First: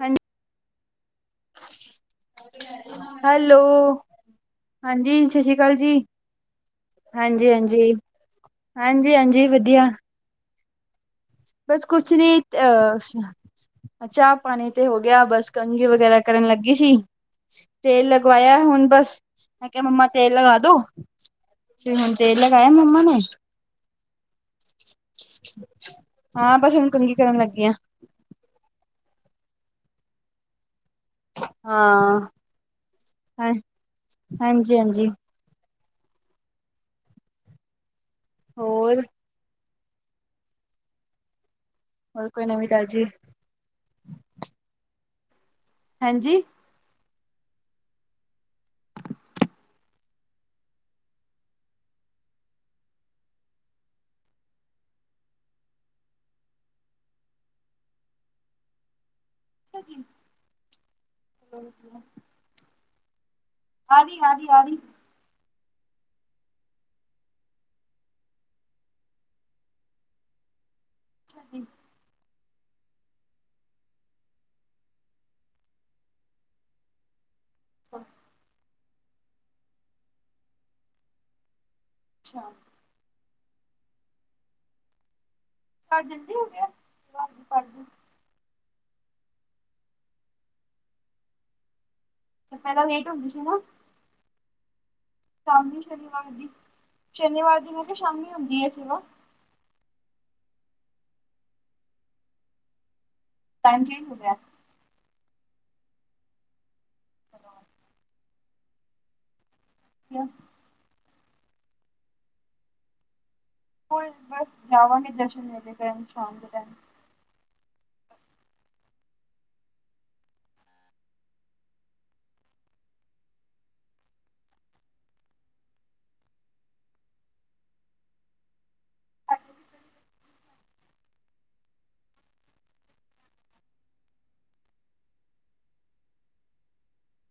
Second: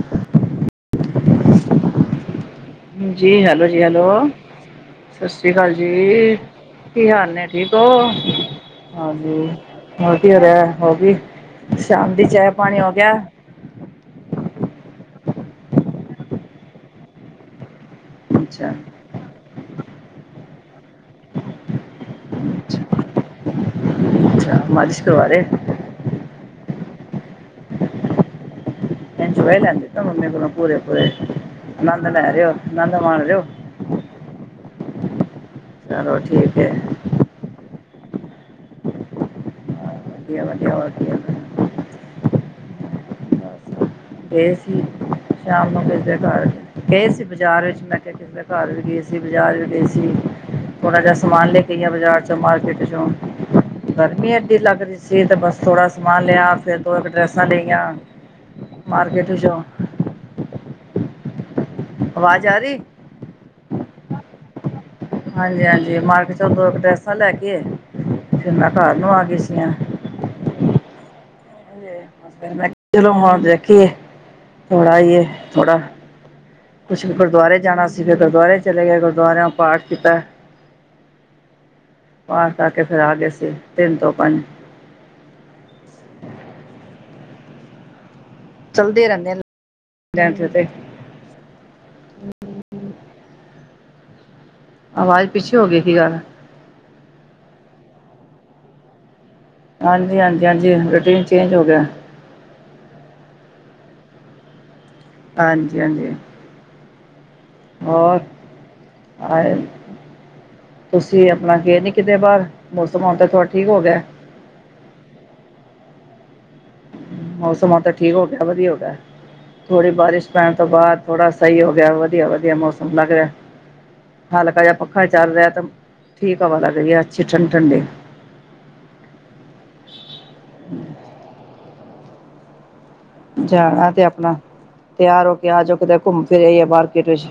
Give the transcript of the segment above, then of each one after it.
ਹਾਂਜ ਜੀ ਹੈਲੋ ਜੀ ਹੈਲੋ। ਹਾਂਜੀ ਸਸ ਸਤਿ ਸ੍ਰੀ ਸ਼੍ਰੀ ਕਾਲ ਅਕਾਲ ਜੀ, ਕੀ ਹਾਲ ਹੈ ਹਾਂਜੀ ਠੀਕ ਹੋ? ਹਾਂਜੀ ਹਾਂਜੀ ਹੋਰ ਕੀ ਹੋ ਰਿਹਾ ਹੋ ਵੀ ਬਸ ਕੁਛ ਨੀ ਅ ਸੁ ਅ ਚਾਹ ਪਾਣੀ ਤੇ ਹੋ ਗਿਆ ਬਸ ਕੰਗੀ ਵਗੈਰਾ ਕਰਨ ਲੱਗੀ ਸੀ। ਤੇਲ ਲਗਵਾਇਆ ਅੱਛਾ ਹੁਣ ਬਸ ਮ ਕਿਹਾ ਮੰਮਾ ਤੇਲ ਲਗਾ ਦੋ ਤੇਲ ਲਗਾਾਇਆ ਅੱਛਾ ਮੰਮਾ ਨੇ। ਮਾਲਿਸ਼ ਕਰਵਾ ਰਹੇ? ਹਾਂ, ਬਸ ਹੁੰਨ ਕੰਘੀ ਕਰਨ ਲੱਗੀ ਹਾਂ। ਇੰਜੌਏ ਲੈਂਦੇ ਪਏ ਓ ਮੰਮੀ ਕੋਲੋਂ ਪੂਰੇ-ਪੂਰੇ, ਅਨੰਦ ਹਾਂ। ਲੈ ਰਹੇ ਹੋ, ਆਨੰਦ ਮਾਣ ਰਹੇ ਹੋ। ਹਾਂਜੀ-ਹਾਂਜੀ। ਚਲੋ ਠੀਕ ਏ। ਹੋਰ? ਵਧੀਆ-ਵਧੀਆ, ਹੋਰ ਕੀ ਹੋਰ ਕੋਈ ਨਵੀਂ-ਤਾਜ਼ੀ? ਗਏ ਸੀ, ਸ਼ਾਮ ਨੂੰ ਕਿਸ ਦੇ ਹਾਂਜੀ। ਘਰ। ਗਏ ਸੀ ਬਾਜ਼ਾਰ ਵਿੱਚ। ਮੈਂ ਕਿਹਾ ਕਿਸ ਦੇ ਘਰ ਵੀ ਗਏ ਸੀ, ਬਜ਼ਾਰ ਵੀ ਗਏ ਸੀ। ਥੋੜਾ ਜਿਹਾ ਸਮਾਨ ਲੇਕੇ ਗੀ ਆ, ਬਾਜ਼ਾਰ'ਚੋਂ, ਮਾਰਕੀਟ'ਚੋਂ। ਗਰਮੀ ਐਡੀ ਲੱਗ ਰਹੀ ਸੀ, ਤੇ ਬਸ ਥੋੜਾ ਸਮਾਨ ਲਿਆ, ਫਿਰ ਦੋ ਡਰੈਸਾਂ ਲਈਆਂ। ਮਾਰਕਿਟ ਵਿਚੋ। ਪਤਾ ਕੀ ਅਵਾਜ਼ ਆ ਰਹੀ? ਆਰੀ, ਆਰੀ, ਆਰੀ ਹਾਂਜੀ-ਹਾਂਜੀ, ਮਾਰਕਿਟ'ਚੋ ਦੋ, ਕ ਡਰੈਸਾਂ ਲੈਕੇ, ਫਿਰ ਮੈਂ ਘਰ ਨੂੰ ਆਗੀ ਸੀਆਂ। ਅੱਛਾ ਜੀ। ਚਲੋ, ਹੁਣ ਬੈਠੀਏ ਥੋੜਾ ਈਏ, ਥੋੜਾ। ਕੁਛ ਗੁਰਦੁਆਰੇ ਜਾਣਾ ਸੀਗਾ, ਫਿਰ ਗੁਰਦੁਆਰੇ ਚਲੇ ਗਏ, ਗੁਰਦੁਆਰੇਓਂ ਪਾਠ ਕੀਤਾ। ਅੱਛਾ ਪਾਠ ਕਰਕੇ ਫਿਰ ਆ ਗਏ ਸੀ, ਤਿੰਨ ਤੋਂ ਪੰਜ। ਪਾਠ ਜਲਦੀ ਹੋਗਿਆ? ਭਜੀ [unintelligible] ਚੱਲਦੇ ਰਹਿੰਦੇਨ, ਲਾਇਨਸਰ ਤੇ। ਤੇ, ਪਹਿਲਾਂ ਲੇਟ ਹੁੰਦੀ ਸੀ ਨਾ। ਆਵਾਜ਼ ਪਿੱਛੇ ਹੋ ਸ਼ਾਮੀ ਗਈ ਕੀ ਗੱਲ ਸ਼ਨੀਵਾਰ ਦੀ। ਸ਼ਨੀਵਾਰ ਦੀ ''ਮੈਂ ਕਿਆ ਸ਼ਾਮੀ ਹੁੰਦੀ ਏ, ਸੇਵਾ। ਹਾਂਜੀ-ਹਾਂਜੀ, ਹਾਂਜੀ, ਰੂਟੀਨ ਚੇਂਜ ਹੋਗਿਆ। ਟਾਇਮ ਚੇਂਜ ਹੋਗਿਆ। ਹਾਂਜੀ-ਹਾਂਜੀ। ਹੋਰ, ਆਏ ਵਧੀਆ। ਤੁਸੀ ਆਪਣਾ ਗਏ ਨੀ ਕਿਤੇ ਬਾਹਰ? ਮੌਸਮ, ਹੁਣ ਤਾ ਥੋੜਾ ਠੀਕ ਹੋਗਿਆ। ਹੁਣ ਬਸ, ਜਾਵਾਂਗੇ ਜਰਸ਼ਨ ਮੇਲੇ ਟਾਇਮ, ਸ਼ਾਮ ਦੇ ਟਾਇਮ। ਮੌਸਮ ਹੁਣ ਤਾਂ ਠੀਕ ਹੋਗਿਆ, ਵਧੀਆ ਹੋਗਿਆ। ਥੋੜੀ ਬਾਰਿਸ਼ ਪੈਣ ਤੋਂ ਬਾਅਦ, ਥੋੜਾ ਸਹੀ ਹੋਗਿਆ। ਵਧੀਆ-ਵਧੀਆ ਮੌਸਮ ਲੱਗ ਰਿਹਾ। ਹਲਕਾ ਜਾ ਪੱਖਾ ਚੱਲ ਰਿਹਾ, ਤਾਂ ਠੀਕ ਹਵਾ ਲੱਗ ਰਹੀ ਆ, ਅੱਛੀ, ਠੰਡੀ-ਠੰਡੀ। ਜਾਣਾ ਤੇ ਆਪਣਾ, ਤਿਆਰ ਹੋਕੇ ਆਜੋ ਕਿਤੇ ਘੁੰਮ ਫਿਰ ਆਈਏ ਮਾਰਕੀਟ ਵਿੱਚ।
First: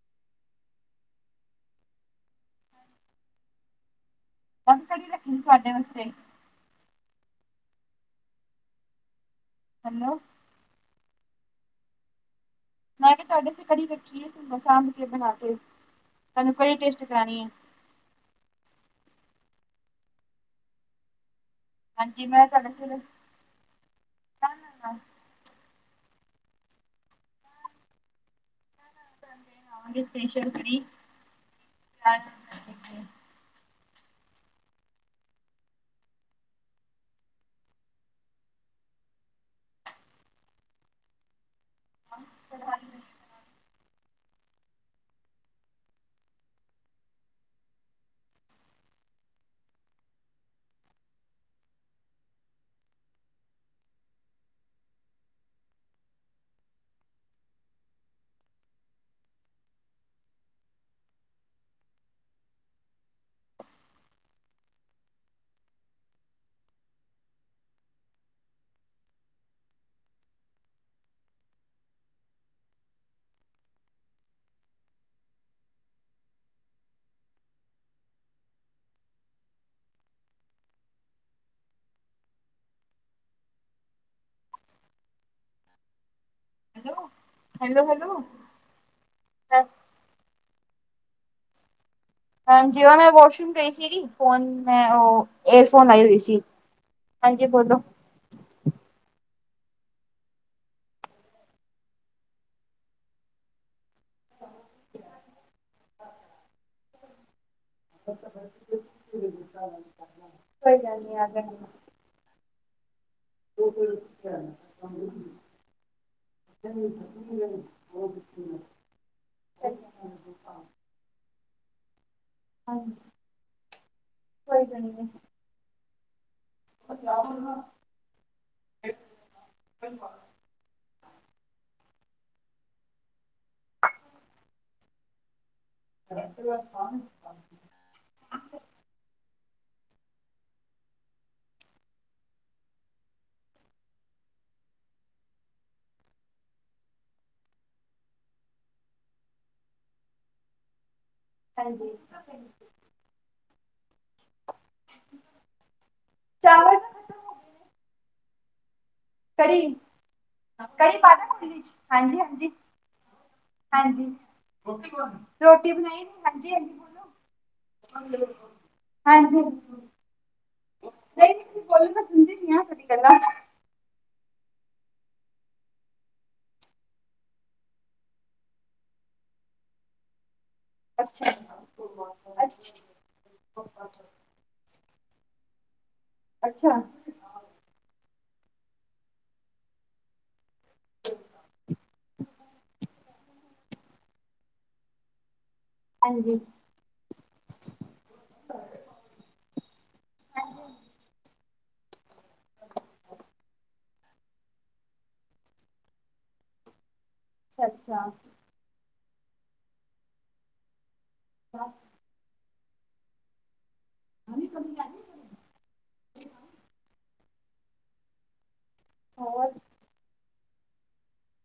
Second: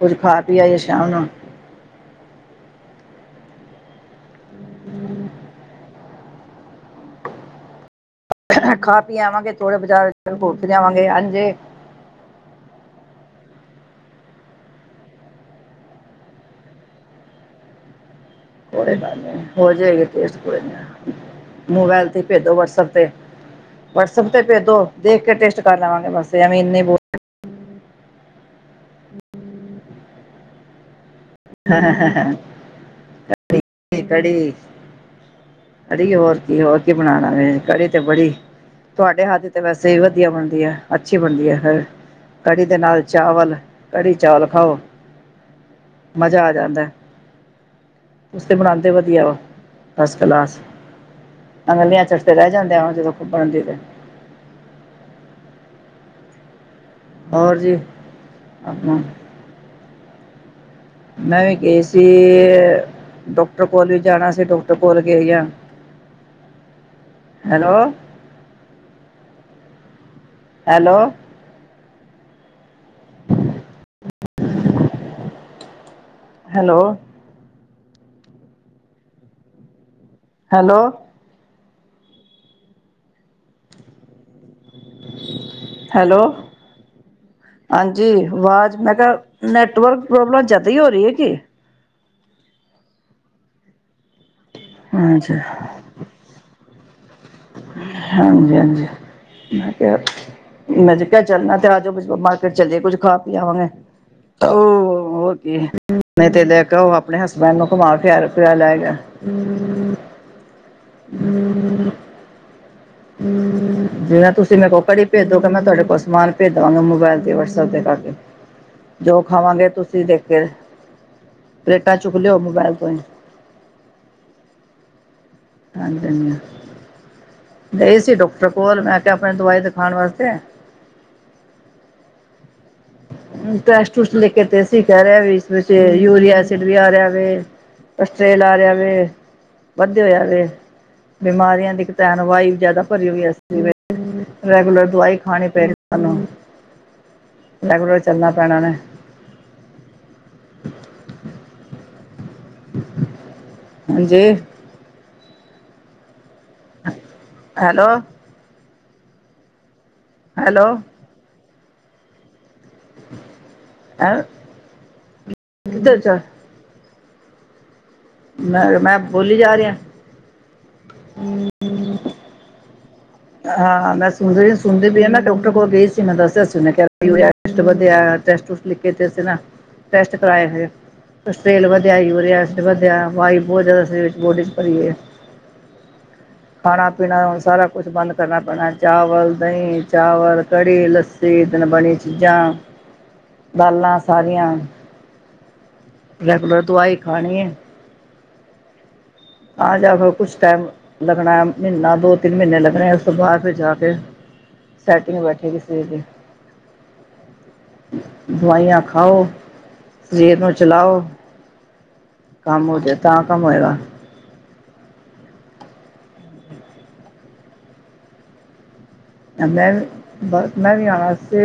ਕੁਝ ਖਾ-ਪੀ ਆਈਏ ਸ਼ਾਮ ਨੂੰ। ਬੰਦ ਕੜੀ ਰੱਖੀ ਸੀ, ਤੁਹਾਡੇ ਵਾਸਤੇ। ਖਾ-ਪੀ ਆਵਾਂਗੇ, ਥੋੜ੍ਹੇ ਬਾਜ਼ਾਰ ਹੈਲੋ ਰੁੱਕ ਜਾਵਾਂਗੇ, ਅਨ ਜੇ 'ਮੈਂ ਕਿਹਾ ਤੁਹਾਡੇ ਅਸਤੇ ਕੜੀ ਰੱਖੀ ਸਾਂਭਕੇ, ਬਣਾਕੇ, ਤੁਹਾਨੂੰ ਕੜੀ ਟੇਸਟ ਕਰਾਣੀ ਏ। ਕੋਈ ਗੱਲ ਨਹੀਂ, ਹੋ ਜਾਏਗੀ ਟੇਸਟ, ਕੋਈ ਨਾ। ਮੋਬਾਇਲ ਤੇ ਹਾਂਜੀ ਮੈਂ ਭੇਜੋ ਤੁਹਾਡੇ ਸਿਰ ਵਟਸਐਪ ਤੇ, ਨਾ ਵਟਸਐਪ ਤੇ ਭੇਜਦੇ ਨਾ ਦੇਖਕੇ ਟੇਸਟ ਕਰ ਲਵਾਂਗੇ ਬਸ, ਐਵੇਂ ਇੰਨੇ ਬਹੁ ਗੇ ਸਪੈਸ਼ਲ ਕੜੀ ਹਾ, ਹਾ, ਹੈਲੋ ਕੜੀ-ਕੜੀ। ਕੜੀ ਹੋਰ ਕੀ, ਹੋਰ ਕੀ, ਬਣਾਣਾ ਵੇ? ਕੜੀ ਤੇ ਬੜੀ ਤੁਹਾਡੇ ਹੱਥ ਦੀ ਤੇ ਵੈਸੇ ਵੀ ਵਧੀਆ ਬਣਦੀ ਹੈ, ਅੱਛੀ ਬਣਦੀ ਹੈ। ਕੜੀ ਦੇ ਨਾਲ ਚਾਵਲ, ਕੜੀ-ਚਾਵਲ ਖਾਓ। ਮਜ਼ਾ ਆ ਜਾਂਦਾ। ਤੁਸੀ ਤੇ ਬਣਾਂਦੇ ਵਧੀਆ ਓ, ਫਸਟਕਲਾਸ! ਅੰਗਲੀਆਂ ਚੱਟ ਦੇ ਰਹਿ ਜਾਂਦੇ ਆ, ਜਦੋਂ ਖੱਬਣ ਜੇ ਤੇ। ਔਰ ਜੀ, ਆਪਣਾ ਮੈਂ ਵੀ ਗਈ ਸੀ। ਡੋਕਟਰ ਕੋਲ ਵੀ ਜਾਣਾ ਸੀ ਡਾਕਟਰ ਕੋਲ ਗਈ ਆ। Hello. Hello. Hello. Hello. Hello, hello ਹਾਂਜੀ ਹੈਲੋ ਵਾਜ਼ ਮੈਂ ਕਿਆ, ਨੈਟਵਰਕ ਪ੍ਰੋਬਲਮ ਜ਼ਾਦਾ ਈ ਹੋ ਰਹੀ ਏ ਕੀ? ਹਾਂਜੀ, ਉਹ ਮੈਂ ਵਾਸ਼ਰੂਮ ਗਈ ਸੀਗੀ। ਫੋਨ ਮੈਂ ਉਹ ਹਾਂਜੀ ਏਸ ਹੁਣ ਆਈ ਹੋਈ ਸੀ। ਹਾਂਜੀ, ਬੋਲੋ ਹਾਂਜੀ-ਹਾਂਜੀ। ਮੈਂ ਕਿਹਾ, ਮੈਂ ਕਿਆ ਚੱਲਣਾ ਤੇ ਆਜੋ ਮਾਰਕੀਟ ਚੱਲੇ ਕੁੱਝ ਖਾ ਪੀ ਆਵਾਂਗੇ। ਤੇ ਓ ਹੋਰ ਕੀ, ਨਹੀਂ ਤੇ ਲੈ ਕੇ ਆਓ ਆਪਣੇ ਹਸਬੈਂਡ ਮੈਨੂੰ ਕੁਮਾਰ [unintelligible] ਕੋਈ ਗੱਲ ਨੀ ਆ ਜਿਵੇਂ ਤੁਸੀਂ ਮੇਰੇ ਕੋਲ ਕੜੀ ਭੇਜ ਦੋਗੇ ਮੈਂ ਤੁਹਾਡੇ ਕੋਲ [inaudible] ਸਮਾਨ ਭੇਜ ਦੇਵਾਂਗਾ ਮੋਬਾਇਲ ਤੇ ਵਟਸਐਪ ਤੇ ਕਰਕੇ ਹੂੰ। ਜੋ ਖਾਵਾਂਗੇ ਤੁਸੀਂ ਦੇਖ ਕੇ, ਪਲੇਟਾਂ ਚੁੱਕ ਲਿਓ। ਮੋਬਾਇਲ ਤੋਂ ਹਾਂਜੀ, ਹੀ ਕੋਈ ਗੱਲ ਨ‌ਈ। ਹਾਂਜੀ-ਹਾਂਜੀ। ਗਏ ਸੀ ਡੋਕਟਰ ਕੋਲ ਮੈਂ ਕਿਆ ਆਪਣੇ ਦਵਾਈ ਦਿਖਾਣ ਵਾਸਤੇ ਟੈਸਟ-ਟੂਸਟ ਲੈਕੇ ਤੇ ਅਸੀ ਕਹਿ ਰਹੇ ਵੀ, ਇਸ ਵਿੱਚ ਯੂਰੀਆ ਐਸਿਡ ਵੀ ਆ ਰਿਹਾ ਵੇ। ਕਸਟ੍ਰੇਲ ਆ ਰਿਹਾ ਵੇ, ਵੱਧਦੇ ਹੋਇਆ ਵੇ। ਬਿਮਾਰੀਆਂ ਦੀ ਕਤੈਨਵਾਈ ਜ਼ਿਆਦਾ ਭਰੀ ਹੋਈ ਹੈ, ਇਸਦੇ ਵਿੱਚ। ਰੈਗੂਲਰ ਦਵਾਈ ਖਾਣੀ ਪੈ ਰਹੀ ਤਾਨੂੰ। ਰੈਗੂਲਰ ਚੱਲਣਾ ਪੈਣਾ ਨੇ ਹਾਂਜੀ। ਹਾਂਜੀੇ। ਚਾਵਲ ਹੈਲੋ। ਕੜੀ। ਕੜੀ ਹੈਲੋ ਪਾਦਾ ਕੋਲੀ 'ਚ ਹਾਂਜੀ-ਹਾਂਜੀ। ਹਾਂਜੀ, ਰੋਟੀ ਕਿੱਧਰ ਬਣਾਈ ਨ ਚ ਹਾਂਜੀ-ਹਾਂਜੀ ਬੋਲੋ? ਮੈਂ [unintelligible] ਮੈਂ ਬੋਲੀ ਹਾਂਜੀ। ਜਾ ਰਿਹਾ [unintelligible] ਕੋਈ ਨਿ ਮੈਂ ਸੁਟਦੀ ਪਈ ਆਂ ਤੇਰੀ ਗੱਲਾਂ ਹਾਂ ਮੈਂ ਸੁਣ ਰ‌ਈ ਸੁਣਦੀ ਪ‌ਈ ਐ ਨਾ। ਡੋਕਟਰ ਕੋਲ ਗਈ ਸੀ ਮੈਂ ਦੱਸਿਆ ਸੀ, ਮੈ ਕਿਆ ਕੀ ਹੋਇਆ ਕੈਸਟੋ ਵਧਿਆ ਟੈਸਟ-ਟੂਸਟ ਕਿਤੇ ਤੇ ਨਾ ਟੈਸਟ ਕਰਾਏ ਹੋਏ। ਕਸਟਰੇਲ ਵਧਦਾ, ਯੂਰੀਆ ਅੱਛਾ ਐਸਿਡ ਅੱਛਾ ਵਧਯਾ ਵਾਈ ਬੋਤ ਜ਼ਿਆਦਾ ਬੋਡੀ ਚ ਪਰੀ ਦੀ ਏ। ਅੱਛਾ ਖਾਣਾ-ਪੀਣਾ ਹੁਣ ਸਾਰਾ ਕੁਛ ਬੰਦ ਕਰਨਾ ਪੈਣਾ ਚਾਵਲ, ਦਈ- ਚਾਵਲ, ਕੜੀ, ਲੱਸੀ ਦਿਨ ਬਣੀ ਚੀਜ਼ਾਂ, ਦਾਲਾਂ ਸਾਰੀਆਂ ਹੁਨ ਹਾਂਜੀ ਰੈਗੂਲਰ ਦਵਾਈ ਖਾਣੀ ਹੈ। ਆਜਾ, ਫਿਰ ਕੁਝ ਟਾਈਮ ਲੱਗਣਾ ਮਹੀਨਾ ਦੋ, ਤਿੰਨ ਮਹੀਨੇ ਲੱਗਣੇ। ਤੋਂ ਬਾਰ ਫਿਰ ਜਾ ਕੇ, ਸੈਟਿੰਗ ਬੈਠੇ ਕਿਸੇ ਦੇ। ਸੱਚਾ। ਦਵਾਈਆਂ ਖਾਉ ਸ਼ਰੀਰ ਨੂੰ ਚਲਾਓ। [inaudible] [inaudible] ਕੰਮ ਹੋ ਜੇ, ਤਾਂ ਕੰਮ ਹੋਏਗਾ। [inaudible] ਹੋਰ ਕਹੀੰੰਦਾ ਬੱਸ ਮੈਂ ਵੀ ਆਵਾਂ ਸੀ।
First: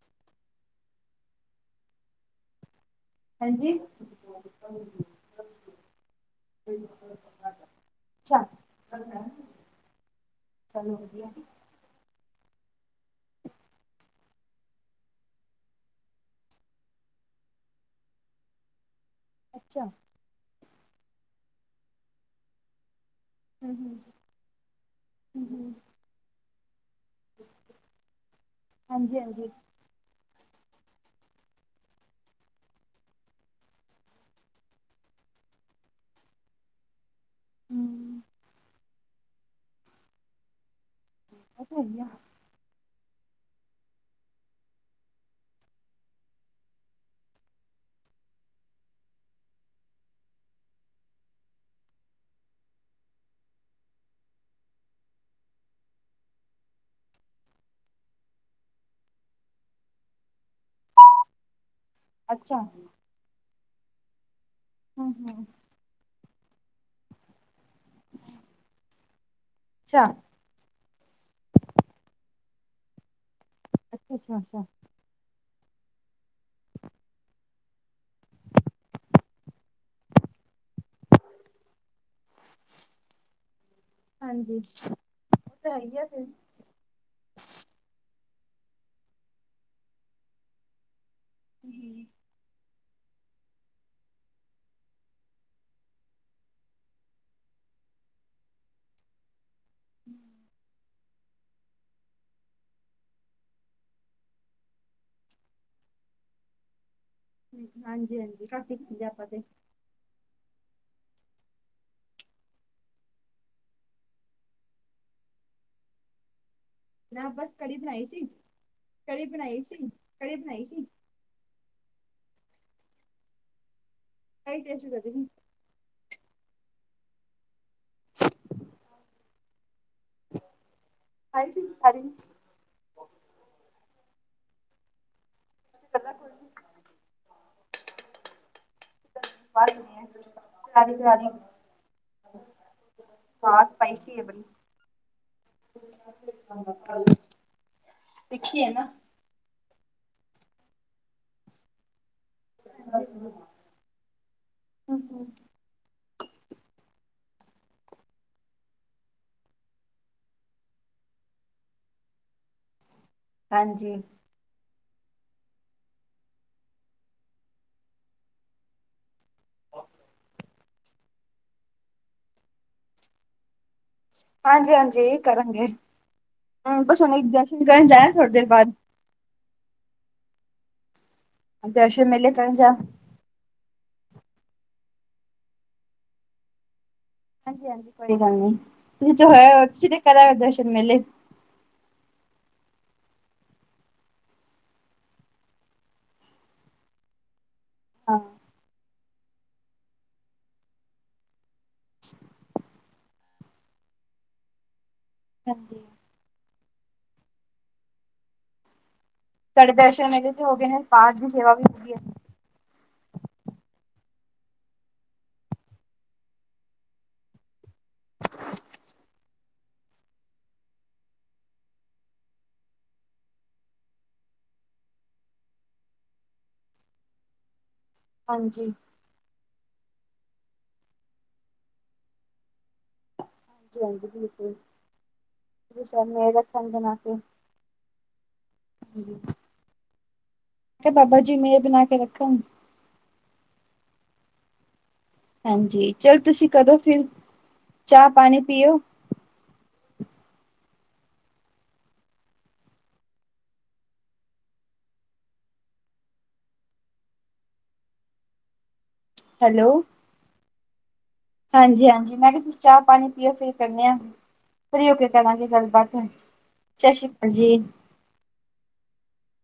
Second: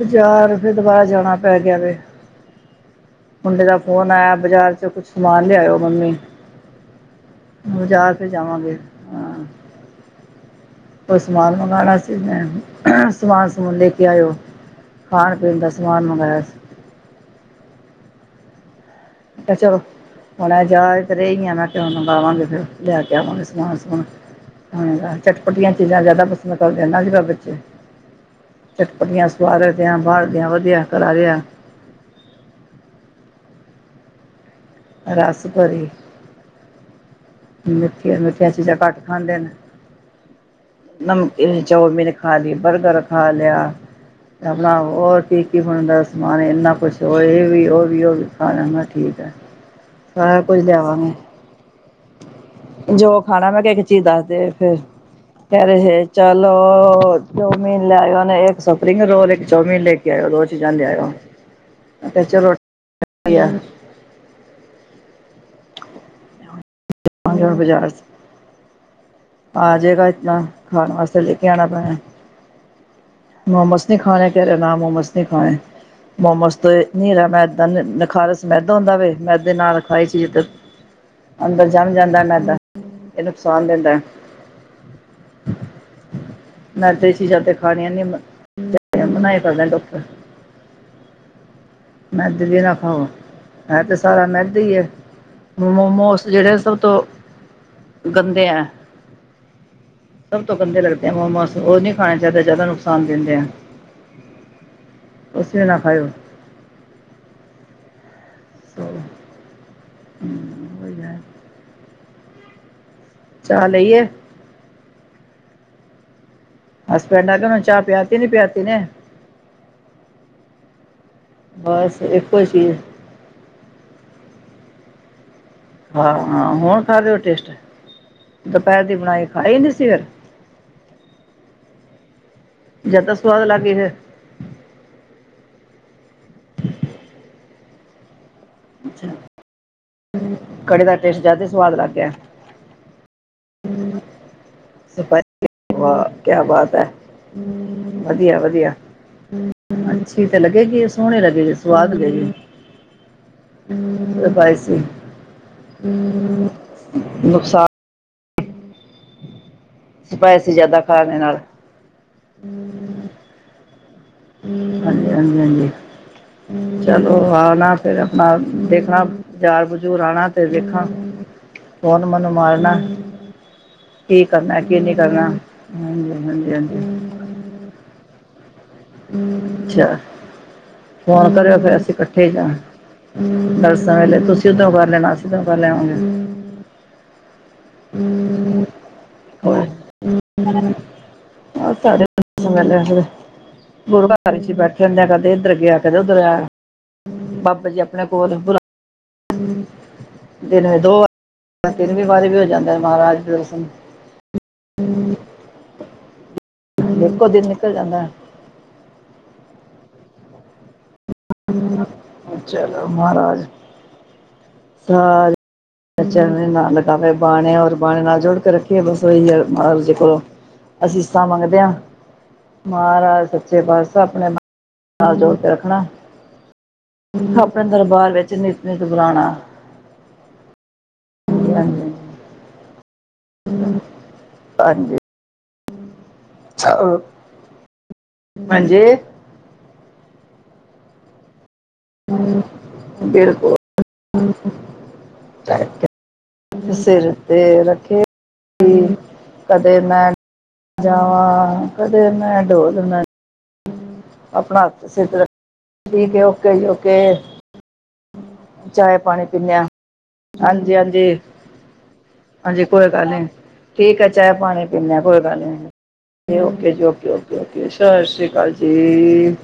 ਬਜਾਰ, ਫਿਰ ਦੁਬਾਰਾ ਜਾਣਾ ਪੈ ਗਿਆ ਵੇ। ਮੁੰਡੇ ਦਾ ਹਾਂਜੀ ਫੋਨ ਆਇਆ ਬਾਜ਼ਾਰ ਚੋ ਕੁਛ ਸਮਾਨ ਲਿਆਇਓ ਮੰਮੀ। ਅੱਛਾ ਬਜ਼ਾਰ ਤੇ ਜਾਵਾਂਗੇ ਹਾਂ ਚਲੋ ਕੋਈ ਵਧੀਆ ਸਮਾਨ ਮੰਗਾਨਾ ਸੀ ਮੈਂ, ਸਮਾਨ ਸਮੂਨ ਲੈ ਕੇ ਆਏਓ। ਖਾਣ-ਪੀਣ ਦਾ ਸਮਾਨ ਮੰਗਾਇਆ ਸੀ। ਤੇ ਚਲੋ ਅੱਛਾ ਹੁਣ ਅੱਜ ਆ ਤੇ ਰਹੀ ਆ ਨਾ ਕਯੋ ਮੰਗਾਵਾ ਫਿਰ ਲੈਕੇ ਆਵਾਂਗੇ। ਹੂੰ ਹੂੰ ਮੌਨਸੂਨ ਹੁਨ ਚਟਪਟੀਆਂ ਹੂੰ ਚੀਜ਼ਾਂ ਜ਼ਿਆਦਾ ਪਸੰਦ ਕਰਦੇ ਨੇ ਅੱਜ-ਕੱਲ੍ਹ। ਵਿੱਚ ਹਾਂਜੀ ਚਟਪਟੀਆਂ, ਹਾਂਜੀ ਸਵਾਦਰੀਆਂ, ਬਾਹਰ ਦਿਆਂ ਵਧੀਆ ਕਰਾਰਿਆ ਰੱਸਪਰੀ। ਮਿੱਠਿਆਂ, ਹੂੰ ਮਿੱਠੀਆਂ ਚੀਜ਼ਾਂ ਘੱਟ ਖਾਂਦੇ ਨੇ। ਨਮਕੀਨ, ਉਹ ਤਾਂ ਹੈ ਹੀ ਆ ਚਾਉਮੀਨ ਖਾ ਲੀ, ਬਰਗਰ ਖਾ‌ ਲਿਆ। ਆਪਣਾ ਹੋਰ ਕੀ-ਕੀ ਬਣਦਾ ਸਮਾਨ, ਇੰਨਾ ਕੁੱਛ ਹੋ ਇਹ ਵੀ, ਉਹ ਵੀ, ਉਹ ਵੀ, ਖਾ ਲੈਂਦਾ ਠੀਕ। ਹੈ [unintelligible] ਸਾਰਾ ਕੁਝ ਲਿਆਵਾਂਗੇ। [inaudible] ਜੋ ਖਾਣਾ ਮੈਂ ਕਿਹਾ, ਇੱਕ ਚੀਜ਼ ਦੱਸਦੇ ਫਿਰ ਕਹਿ ਰਹੇ ਸੀ, ਚੱਲੋ ਚੌਮੀਨ ਲਿਆਂਓ ਨੇ ਇੱਕ ਸੱਪਰਿੰਗ ਰੋਲ, ਇੱਕ ਚੌਮੀਨ ਲੈ ਯਾ ਏ ਦੋ ਚੀਜ਼ਾਂ ਲਿਆਏ ਓ। [unintelligible] [inaudible] ਅੱਛਾ [inaudible] [inaudible] ਆਈ ਮੈ ਬਜ਼ਾਰ ਚ। ਆ ਅੱਛਾ ਜਾਏਗਾ ਇਤਨਾ, ਖਾਨ ਵਾਸਤੇ ਲੈਕੇ ਆਨਾ ਪੈਣਾ। ਮੋਮੋਸ ਨੀ ਅੱਛਾ ਖਾਣੇ ਅੱਛਾ ਤੇਰੇ, ਅੱਛਾ ਨਾ ਮੋਮੋਸ ਨੀ ਖਾਣੇ। ਮੋਸਮ ਤੇ ਨੀਰਾ ਮੈਦਾ ਖਾਣ ਆਸਤੇ ਮੈਦਾ ਹੁੰਦਾ ਵੇ ਮੈਦੇ ਨਾਲ ਖਾਈ ਸੀ‌ ਤੇ ਅੰਦਰ ਜੰਮ ਜਾਂਦਾ ਨੇ ਤਾਂ ਇਹ ਨੁਕਸਾਨ ਦਿੰਦਾ। ਹਾਂਜੀ, ਉਹ ਤਾਂ ਹੈ ਈ ਆ ਫਿਰ। ਮੈਂ ਤੇ ਸ਼ੀਸ਼ਾ ਤੇ ਖਾਣੀ ਆ ਨੇ [unintelligible] ਬਨਾਏ ਕਰਦੇ ਡੋਕਟਰ। [inaudible] ਮੈਦਾ ਵੀ ਨਾ ਖਾਓ, ਐ ਤੇ ਸਾਰਾ ਮੈਦਾ ਈ ਏ। ਮੋਮੋਸ, ਜਿਹੜੇ ਸਭ ਤੋਂ ਗੰਦੇ ਐ। [inaudible] [inaudible] ਸਭ ਤੋਂ ਗੰਦੇ ਲੱਗਦੇ ਆ ਮੋਮੋਸ, ਉਹ ਨਹੀਂ ਖਾਣੇ ਚਾਹੀਦੇ ਜ਼ਿਆਦਾ ਨੁਕਸਾਨ ਦਿੰਦੇ ਆ। ਤੁਸੀ ਵੀ ਨਾ ਖਾਯੋ। ਹਾਂਜੀ ਹਾਂਜੀ, ਕਰ ਤੀਤਿ ਆਪਾਂ ਤੇ। [inaudible] [inaudible] ਚਾਹ ਲਈ ਏ? ਨਾ ਹਸਬੈਂਡ ਆ ਗਏ ਬਸ ਉਹਨਾਂ ਨੂੰ ਕੜੀ ਚਾਹ ਬਣਾਈ ਪਿਆਤੀ ਸੀ ਨਹੀਂ ਪਿਆਤੀ ਨੇ ਕੜੀ ਬਣਾਈ ਸੀ ਕੜੀ ਬਣਾਈ ਸੀ। ਬਸ ਇੱਕੋ ਸੀ। ਐ ਈ ਟੈਨਸ਼ਣ ਵਧਗੀ। ਹਾਂ-ਹਾਂ, ਹੁਣ ਖਾ ਦਿਓ ਟੇਸਟ। ਦੁਪਹਿਰ ਦੀ ਬਣਾਈ ਖਾ ਈ ਨੀ ਸੀ ਫਿਰ। ਹਾਂਜੀ ਖਾ ਲੀ। ਜਿਆਦਾ ਸੁਵਾਦ ਲੱਗ ਈ ਫਿਰ। [inaudible] ਅੱਛਾ [unintelligible] ਕੜੀ ਦਾ ਟੇਸਟ ਜ਼ਿਆਦਾ ਸਵਾਦ ਲੱਗ ਗਿਆ ਹਾਂ, ਸਪਾਈਸੀ ਐ ਬੜੀ। ਸਪਾ ਸੀ ਵਾਹ ਕਿਆ ਬਾਤ ਐ, ਤਿੱਖੀ ਹੈ ਵਧੀਆ-ਵਧੀਆ। ਨਾ ਅੱਛੀ ਤੇ ਲੱਗੇਗੀ, ਸੋਹਣੇ ਲੱਗੇਗੀ ਸਵਾਦ ਲਗੇਗੀ। ਹੂ ਸਪਾਇਸੀ। ਨੁਕਸਾਨ। ਸਪਾਇਸੀ ਜ਼ਿਆਦਾ ਖਾਣੇ ਨਾਲ। ਹਾਂਜੀ। ਹਾਂਜੀ, ਹਾਂਜੀ-ਹਾਂਜੀ ਚਲੋ ਆਣਾ ਫਿਰ ਆਪਣਾ ਦੇਖਣਾ। ਘਾਰ ਜਰੂਰ ਆਣਾ ਤੇ ਵੇਖਾਂ [inaudible] ਤੇ ਮਨ ਮਨ ਮਾਰਨਾ। ਕੀ ਕਰਨਾ ਹਾਂਜੀ ਕੀ ਨਹੀਂ ਹਾਂਜੀ ਕਰਨਾ ਕਰਾਂਗੇ ਹਮ ਹਾਂਜੀ -ਹਾਂਜੀ। [inaudible] ਦਰਸ਼ਨ ਕਰਨ ਜਾਇ ਥੋੜੀ ਦੇਰ ਬਾਅਦ। ਅੱਛਾ ਫੋਨ ਕਰਿਓ ਫਿਰ ਅਸੀਂ ਦਰਸ਼ਨ ਇਕੱਠੇ ਮੇਲੇ ਕਰਨ ਜਾ ਜਾਣਾ। ਬਸਾਂ ਵੇਲੇ ਤੁਸੀਂ ਤੇ ਉਹ [inaudible] ਹਾਂਜੀ -ਹਾਂਜੀ, ਕੋਈ ਗੱਲ ਨੀ, ਤੁਸੀਂ ਤੇ ਹੋਆਏ ਤੁਸੀ ਤੇ ਕਰ ਆਏ ਦਰਸ਼ਨ ਮੇਲੇ। ਆ [unintelligible] ਲਿਆ। ਗੁਰੂ ਘਰ ਵਿੱਚ ਬੈਠੇ ਹੁੰਦੇ ਹ ਕਦੇ ਇੱਧਰ ਗਿਆ ਕਦੇ ਉੱਧਰ ਆਇਆ ਬਾਬਾ ਜੀ ਆਪਣੇ ਹਾਂ ਕੋਲ ਹੀ ਬੁਲਾ [unintelligible] ਦਿਨ ਦੋ ਵ ਤਿੰਨਵੀਂ ਵਾਰੀ ਵੀ ਹੋ ਜਾਂਦਾ ਮਹਾਰਾਜ ਦੇ ਦਰਸ਼ਨ। ਹਮ। [inaudible] ਹਾਂਜੀ। ਇੱਕੋ ਦਿਨ ਨਿਕਲ ਜਾਂਦਾ। ਤੁ ਆਡੇ ਦਰਸ਼ਨ ਮੇਲੇ ਤੇ ਹੋ ਗਏ ਨੇ ਪਾਸ ਦੀ ਸੇਵਾ ਵੀ ਹੋ ਹਗੀ ਹੈ। ਚਲੋ ਮਹਾਰਾਜ। ਸਾਜ਼। ਬੱਚ ਨਾ ਲਗਾਵੇ ਬਾਣੇ ਰ ਬਾਣੇ ਨਾਲ ਜੁੜ ਕੇ ਰੱਖੇ ਬਸ ਹ ਮਾਹਰਾਜ ਜੀ ਕੋਲ। ਅਸੀਸਾਂ ਮੰਗਦੇ ਹਾਂ। ਮਹਾਰਾਜ ਸੱਚੇ ਪਾਤਸ਼ਾਹ ਆਪਣੇ ਨਾਲ ਜੋੜ ਕੇ ਰੱਖਣਾ। ਆਪਣੇ ਦਰਬਾਰ ਵਿੱਚ ਨਿਤ ਹਾਂਜੀ ਨਿਤ ਬੁਲਾਣਾ। ਹ ਆਜੀ। [inaudible] ਹਾਂਜੀ -ਹਾਂਜੀ, ਬਿਲਕੁਲ ਹਾਂਜੀ ਗੁਰੂ ਸਾਹਿਬ ਮੇਹਰ ਰੱਖਣ ਬਨਾ ਸਭ- ਕੇ। ਹਾਂਜੀ ਬਾਬਾ ਜੀ ਮੇਰ ਬਣਾ। ਕੇ ਰੱਖਣ [inaudible] ਬਿਲਕੁਲ। ਹਾਂਜੀ, ਚਲ ਤੁਸੀਂ ਕਰੋ ਫਿਰ ਸਿਰ ਤੇ ਰੱਖੇ ਚਾਹ ਪਾਣੀ ਪੀਓ। ਕਦੇ ਮੈਂ ਜਾਵਾਂ ਕਦੇ ਮੈਂ ਡੋਲ ਨਾ। ਆਪਣਾ ਹੱਥ ਸਿਰ ਤੇ ਰਖਦ ਠੀਕ ਹੈ। ਕ ਈ ਹੋ ਕੇ ਚਾਏ, ਪਾਣੀ। ਪੀਂਦੇ ਹਾਂ ਹੈਲੋ। ਹਾਂਜੀ -ਹਾਂਜੀ। ਹਾਂਜੀ ਹਾਂਜੀ ਮੈਂ ਕਿਹਾ ਤੁਸੀਂ ਹਾਂਜੀ, ਚਾਹ ਕੋਈ ਪਾਣੀ ਗੱਲ ਨੀ ਪੀਓ ਫਿਰ ਕਰਨੇ ਆ ਠੀਕ ਹੈ ਚਾਹ ਪਾਣੀ ਫਰੀ ਪੀਣੇ ਹੋ ਆ ਕੇ ਕੋਈ ਗੱਲ ਕਰਾਂਗੇ ਨੀ। ਗੱਲਬਾਤ ਕੇ ਔਕੇ ਜੀ ਸਤਿ ਔਕੇ ਸ਼੍ਰੀ ਅਕਾਲ ਔਕੇ ਜੀ ਔਕੇ, ਸਸਸ਼੍ਰੀ ਕਾਲ ਜੀ।